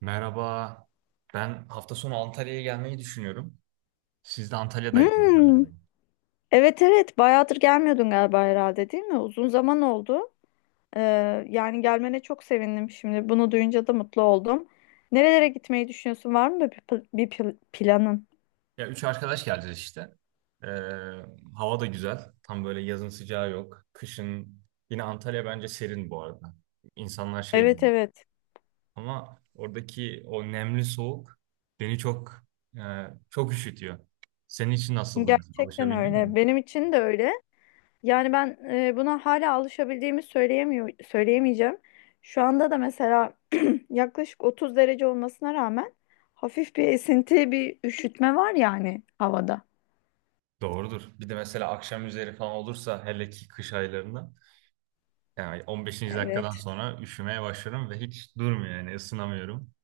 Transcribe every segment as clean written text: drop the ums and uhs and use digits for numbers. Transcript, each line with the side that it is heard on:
right: Merhaba. Ben hafta sonu Antalya'ya gelmeyi düşünüyorum. Siz de Antalya'daydınız
left: Hmm,
right: galiba.
left: evet evet bayağıdır gelmiyordun galiba herhalde değil mi? Uzun zaman oldu. Yani gelmene çok sevindim şimdi. Bunu duyunca da mutlu oldum. Nerelere gitmeyi düşünüyorsun? Var mı bir planın?
right: Ya üç arkadaş geleceğiz işte. Ee, hava da güzel. Tam böyle yazın sıcağı yok. Kışın yine Antalya bence serin bu arada. İnsanlar şey
left: Evet
right: değil.
left: evet.
right: Ama oradaki o nemli soğuk beni çok çok üşütüyor. Senin için nasıldı mesela?
left: Gerçekten
right: Alışabildin mi?
left: öyle. Benim için de öyle. Yani ben buna hala alışabildiğimi söyleyemeyeceğim. Şu anda da mesela yaklaşık 30 derece olmasına rağmen hafif bir esinti, bir üşütme var yani havada.
right: Doğrudur. Bir de mesela akşam üzeri falan olursa hele ki kış aylarında yani 15. dakikadan
left: Evet.
right: sonra üşümeye başlarım ve hiç durmuyor yani ısınamıyorum.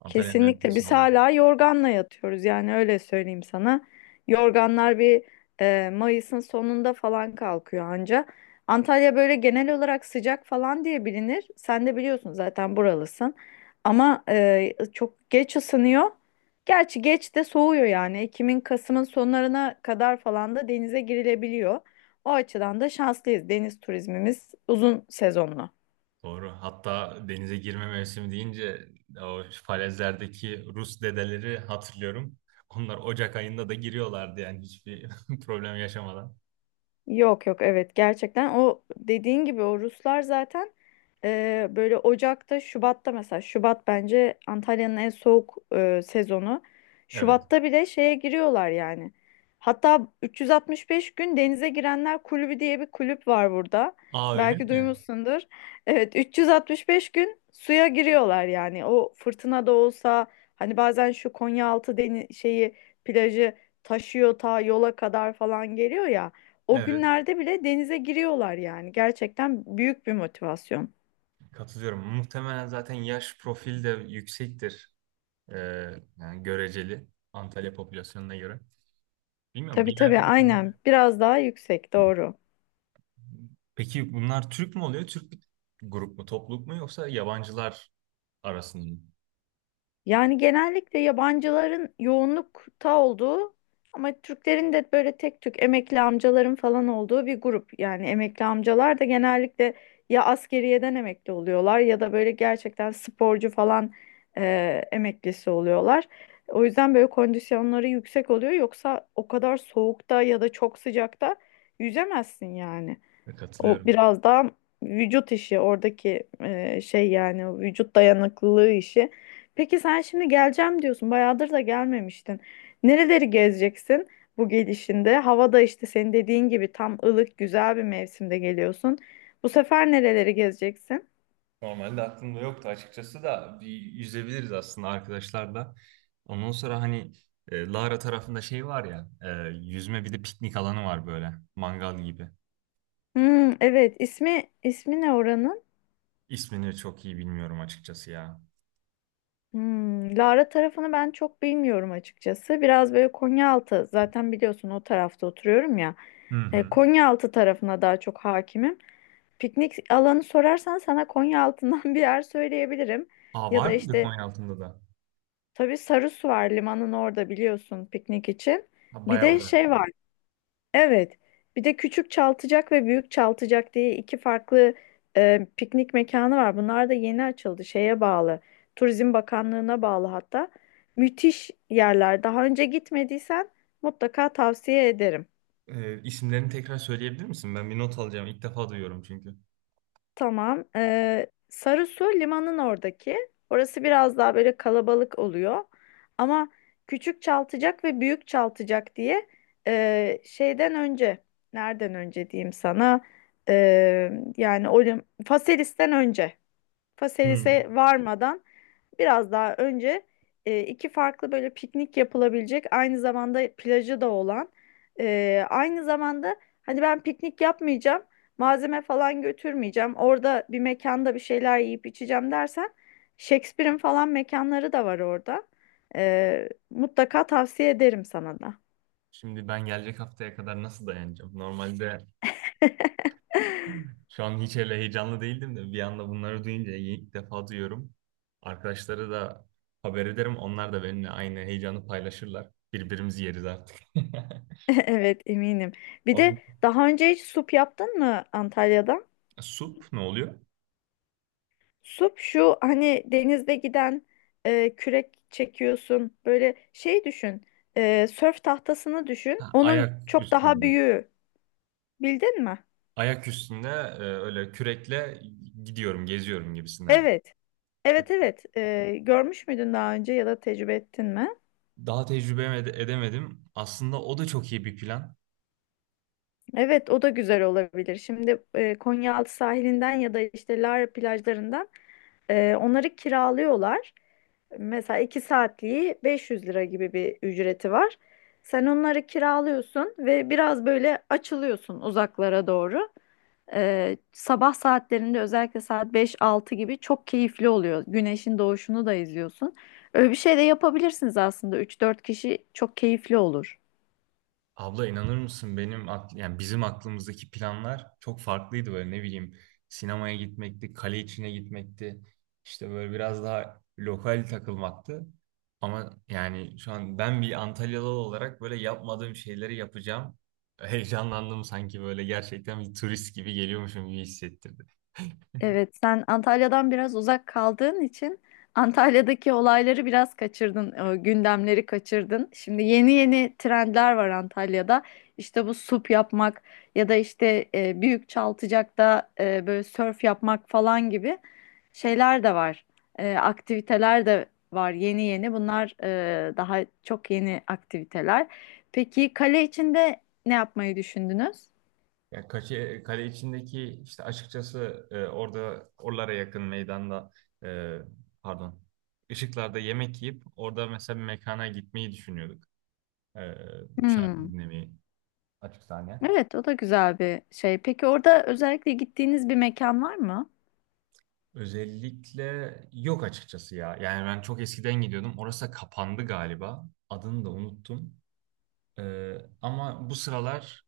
right: Antalya'nın öyle bir
left: Kesinlikle
right: şey
left: biz
right: var.
left: hala yorganla yatıyoruz yani öyle söyleyeyim sana. Yorganlar Mayıs'ın sonunda falan kalkıyor anca. Antalya böyle genel olarak sıcak falan diye bilinir. Sen de biliyorsun zaten buralısın. Ama çok geç ısınıyor. Gerçi geç de soğuyor yani. Ekim'in Kasım'ın sonlarına kadar falan da denize girilebiliyor. O açıdan da şanslıyız. Deniz turizmimiz uzun sezonlu.
right: Doğru. Hatta denize girme mevsimi deyince o falezlerdeki Rus dedeleri hatırlıyorum. Onlar Ocak ayında da giriyorlardı yani hiçbir problem yaşamadan.
left: Yok yok, evet, gerçekten o dediğin gibi o Ruslar zaten böyle Ocak'ta Şubat'ta, mesela Şubat bence Antalya'nın en soğuk sezonu.
right: Evet.
left: Şubat'ta bile şeye giriyorlar yani. Hatta 365 gün denize girenler kulübü diye bir kulüp var burada.
right: Aa öyle
left: Belki
right: mi?
left: duymuşsundur. Evet, 365 gün suya giriyorlar yani. O fırtına da olsa hani bazen şu Konyaaltı şeyi, plajı taşıyor ta yola kadar falan geliyor ya. O
right: Evet.
left: günlerde bile denize giriyorlar yani. Gerçekten büyük bir motivasyon.
right: Katılıyorum. Muhtemelen zaten yaş profili de yüksektir. Ee, yani göreceli. Antalya popülasyonuna göre. Bilmiyorum
left: Tabii
right: bir
left: tabii,
right: yerden.
left: aynen. Biraz daha yüksek, doğru.
right: Peki bunlar Türk mü oluyor? Türk bir grup mu, topluluk mu yoksa yabancılar arasında mı?
left: Yani genellikle yabancıların yoğunlukta olduğu ama Türklerin de böyle tek tük emekli amcaların falan olduğu bir grup. Yani emekli amcalar da genellikle ya askeriyeden emekli oluyorlar ya da böyle gerçekten sporcu falan e, emeklisi oluyorlar. O yüzden böyle kondisyonları yüksek oluyor. Yoksa o kadar soğukta ya da çok sıcakta yüzemezsin yani. O
right: Katılıyorum.
left: biraz daha vücut işi oradaki şey, yani o vücut dayanıklılığı işi. Peki sen şimdi geleceğim diyorsun. Bayağıdır da gelmemiştin. Nereleri gezeceksin bu gelişinde? Havada işte senin dediğin gibi tam ılık güzel bir mevsimde geliyorsun. Bu sefer nereleri gezeceksin?
right: Normalde aklımda yoktu açıkçası da bir yüzebiliriz aslında arkadaşlar da. Ondan sonra hani Lara tarafında şey var ya, yüzme bir de piknik alanı var böyle, mangal gibi.
left: Hmm, evet, ismi ne oranın?
right: İsmini çok iyi bilmiyorum açıkçası ya.
left: Lara tarafını ben çok bilmiyorum açıkçası. Biraz böyle Konyaaltı, zaten biliyorsun o tarafta oturuyorum ya.
right: Hı hı.
left: Konyaaltı tarafına daha çok hakimim. Piknik alanı sorarsan sana Konya altından bir yer söyleyebilirim.
right: Aa
left: Ya
right: var
left: da
right: mıydı
left: işte
right: Konya altında da?
left: tabii Sarısu var limanın orada, biliyorsun, piknik için.
right: Ha,
left: Bir
right: bayağı
left: de
right: uzak.
left: şey var. Evet. Bir de Küçük Çaltıcak ve Büyük Çaltıcak diye iki farklı piknik mekanı var. Bunlar da yeni açıldı. Şeye bağlı. Turizm Bakanlığı'na bağlı hatta. Müthiş yerler. Daha önce gitmediysen mutlaka tavsiye ederim.
right: E, isimlerini tekrar söyleyebilir misin? Ben bir not alacağım. İlk defa duyuyorum çünkü.
left: Tamam. Sarısu limanın oradaki. Orası biraz daha böyle kalabalık oluyor. Ama küçük çaltacak ve büyük çaltacak diye, şeyden önce, nereden önce diyeyim sana? Ee, yani o Faselis'ten önce.
right: Hı.
left: Faselis'e varmadan biraz daha önce iki farklı, böyle piknik yapılabilecek, aynı zamanda plajı da olan, aynı zamanda hani ben piknik yapmayacağım, malzeme falan götürmeyeceğim, orada bir mekanda bir şeyler yiyip içeceğim dersen Shakespeare'in falan mekanları da var orada. Mutlaka tavsiye ederim sana da.
right: Şimdi ben gelecek haftaya kadar nasıl dayanacağım? Normalde şu an hiç öyle heyecanlı değildim de bir anda bunları duyunca ilk defa duyuyorum. Arkadaşlara da haber ederim. Onlar da benimle aynı heyecanı paylaşırlar. Birbirimizi yeriz artık.
left: Evet, eminim. Bir de
right: Oğlum,
left: daha önce hiç sup yaptın mı Antalya'da?
right: sup ne oluyor?
left: Sup şu hani denizde giden, kürek çekiyorsun. Böyle şey düşün. Sörf tahtasını düşün.
right: Ha,
left: Onun
right: ayak
left: çok daha
right: üstünde.
left: büyüğü. Bildin mi?
right: Ayak üstünde öyle kürekle gidiyorum, geziyorum gibisinden.
left: Evet. Evet evet. Görmüş müydün daha önce ya da tecrübe ettin mi?
right: Daha tecrübe edemedim. Aslında o da çok iyi bir plan.
left: Evet, o da güzel olabilir. Şimdi Konyaaltı sahilinden ya da işte Lara plajlarından onları kiralıyorlar. Mesela 2 saatliği 500 lira gibi bir ücreti var. Sen onları kiralıyorsun ve biraz böyle açılıyorsun uzaklara doğru. Sabah saatlerinde özellikle saat 5-6 gibi çok keyifli oluyor. Güneşin doğuşunu da izliyorsun. Öyle bir şey de yapabilirsiniz aslında. Üç dört kişi çok keyifli olur.
right: Abla inanır mısın benim yani bizim aklımızdaki planlar çok farklıydı böyle ne bileyim sinemaya gitmekti, kale içine gitmekti. İşte böyle biraz daha lokal takılmaktı. Ama yani şu an ben bir Antalyalı olarak böyle yapmadığım şeyleri yapacağım. Heyecanlandım sanki böyle gerçekten bir turist gibi geliyormuşum gibi hissettirdi.
left: Evet, sen Antalya'dan biraz uzak kaldığın için Antalya'daki olayları biraz kaçırdın, gündemleri kaçırdın. Şimdi yeni yeni trendler var Antalya'da. İşte bu sup yapmak ya da işte büyük Çaltıcak'ta böyle sörf yapmak falan gibi şeyler de var. Aktiviteler de var yeni yeni. Bunlar daha çok yeni aktiviteler. Peki kale içinde ne yapmayı düşündünüz?
right: Ya kale içindeki işte açıkçası orada oralara yakın meydanda e, pardon, ışıklarda yemek yiyip orada mesela bir mekana gitmeyi düşünüyorduk. E, şarkı
left: Hmm.
right: dinlemeyi, açık sahne.
left: Evet, o da güzel bir şey. Peki orada özellikle gittiğiniz bir mekan var mı?
right: Özellikle yok açıkçası ya. Yani ben çok eskiden gidiyordum. Orası da kapandı galiba. Adını da unuttum. Ama bu sıralar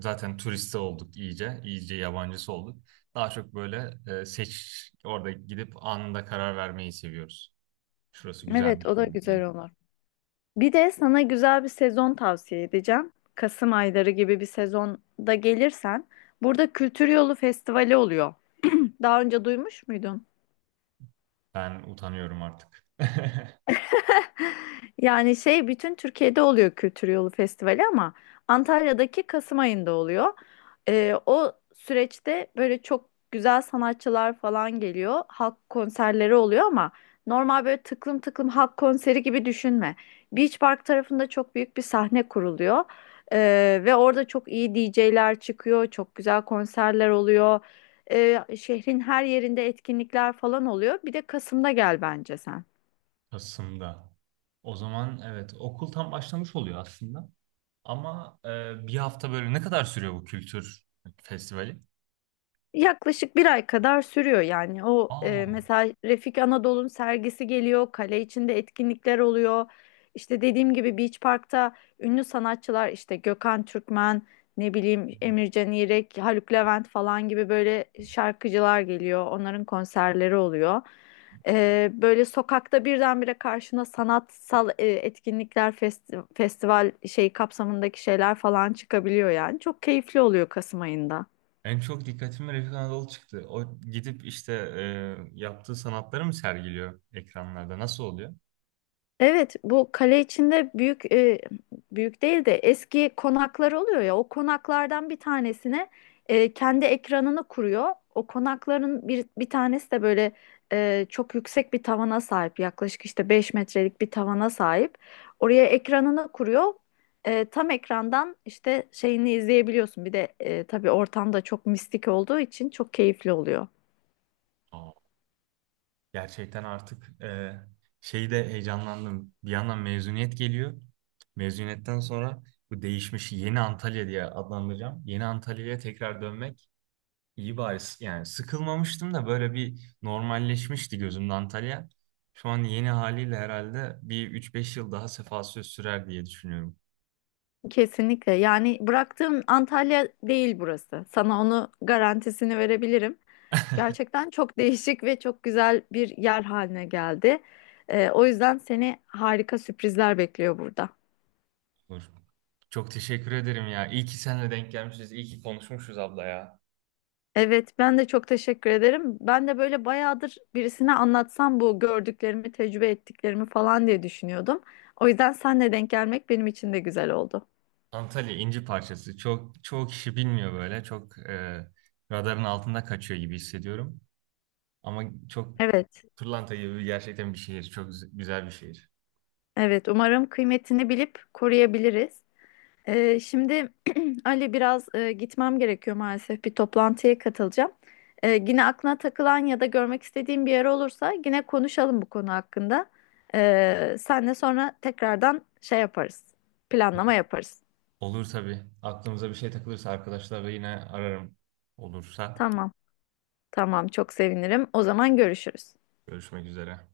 right: zaten turiste olduk iyice, iyice yabancısı olduk. Daha çok böyle orada gidip anında karar vermeyi seviyoruz. Şurası
left: Evet,
right: güzelmiş,
left: o da
right: şuraya
left: güzel
right: gidelim.
left: olur. Bir de sana güzel bir sezon tavsiye edeceğim. Kasım ayları gibi bir sezonda gelirsen, burada Kültür Yolu Festivali oluyor. Daha önce duymuş muydun?
right: Ben utanıyorum artık.
left: Yani şey bütün Türkiye'de oluyor Kültür Yolu Festivali ama Antalya'daki Kasım ayında oluyor. O süreçte böyle çok güzel sanatçılar falan geliyor. Halk konserleri oluyor ama normal böyle tıklım tıklım halk konseri gibi düşünme. Beach Park tarafında çok büyük bir sahne kuruluyor. Ve orada çok iyi DJ'ler çıkıyor. Çok güzel konserler oluyor. Şehrin her yerinde etkinlikler falan oluyor. Bir de Kasım'da gel bence sen.
right: Kasım'da. O zaman evet, okul tam başlamış oluyor aslında. Ama bir hafta böyle ne kadar sürüyor bu kültür festivali?
left: Yaklaşık bir ay kadar sürüyor yani. O
right: Aa,
left: mesela Refik Anadolu'nun sergisi geliyor, kale içinde etkinlikler oluyor. İşte dediğim gibi Beach Park'ta ünlü sanatçılar, işte Gökhan Türkmen, ne bileyim Emircan İrek, Haluk Levent falan gibi böyle şarkıcılar geliyor. Onların konserleri oluyor. Böyle sokakta birdenbire karşına sanatsal etkinlikler, festival şey kapsamındaki şeyler falan çıkabiliyor yani. Çok keyifli oluyor Kasım ayında.
right: en çok dikkatimi Refik Anadolu çıktı. O gidip işte yaptığı sanatları mı sergiliyor ekranlarda? Nasıl oluyor?
left: Evet, bu kale içinde büyük değil de eski konaklar oluyor ya. O konaklardan bir tanesine kendi ekranını kuruyor. O konakların bir tanesi de böyle çok yüksek bir tavana sahip. Yaklaşık işte 5 metrelik bir tavana sahip. Oraya ekranını kuruyor. Tam ekrandan işte şeyini izleyebiliyorsun. Bir de tabii ortam da çok mistik olduğu için çok keyifli oluyor.
right: Aa, gerçekten artık şeyde heyecanlandım. Bir yandan mezuniyet geliyor. Mezuniyetten sonra bu değişmiş yeni Antalya diye adlandıracağım. Yeni Antalya'ya tekrar dönmek iyi bari. Yani sıkılmamıştım da böyle bir normalleşmişti gözümde Antalya. Şu an yeni haliyle herhalde bir üç beş yıl daha sefa söz sürer diye düşünüyorum.
left: Kesinlikle. Yani bıraktığım Antalya değil burası. Sana onu garantisini verebilirim. Gerçekten çok değişik ve çok güzel bir yer haline geldi. O yüzden seni harika sürprizler bekliyor burada.
right: Olur. Çok teşekkür ederim ya. İyi ki seninle denk gelmişiz. İyi ki konuşmuşuz abla ya.
left: Evet, ben de çok teşekkür ederim. Ben de böyle bayağıdır birisine anlatsam bu gördüklerimi, tecrübe ettiklerimi falan diye düşünüyordum. O yüzden senle denk gelmek benim için de güzel oldu.
right: Antalya inci parçası. Çok çoğu kişi bilmiyor böyle. Çok radarın altında kaçıyor gibi hissediyorum. Ama çok
left: Evet,
right: pırlanta gibi gerçekten bir şehir. Çok güzel bir şehir.
left: evet. Umarım kıymetini bilip koruyabiliriz. Şimdi Ali, biraz gitmem gerekiyor maalesef. Bir toplantıya katılacağım. Yine aklına takılan ya da görmek istediğin bir yer olursa yine konuşalım bu konu hakkında. Senle sonra tekrardan şey yaparız. Planlama yaparız.
right: Olur tabii. Aklımıza bir şey takılırsa arkadaşlarla yine ararım. Olursa
left: Tamam. Tamam, çok sevinirim. O zaman görüşürüz.
right: görüşmek üzere.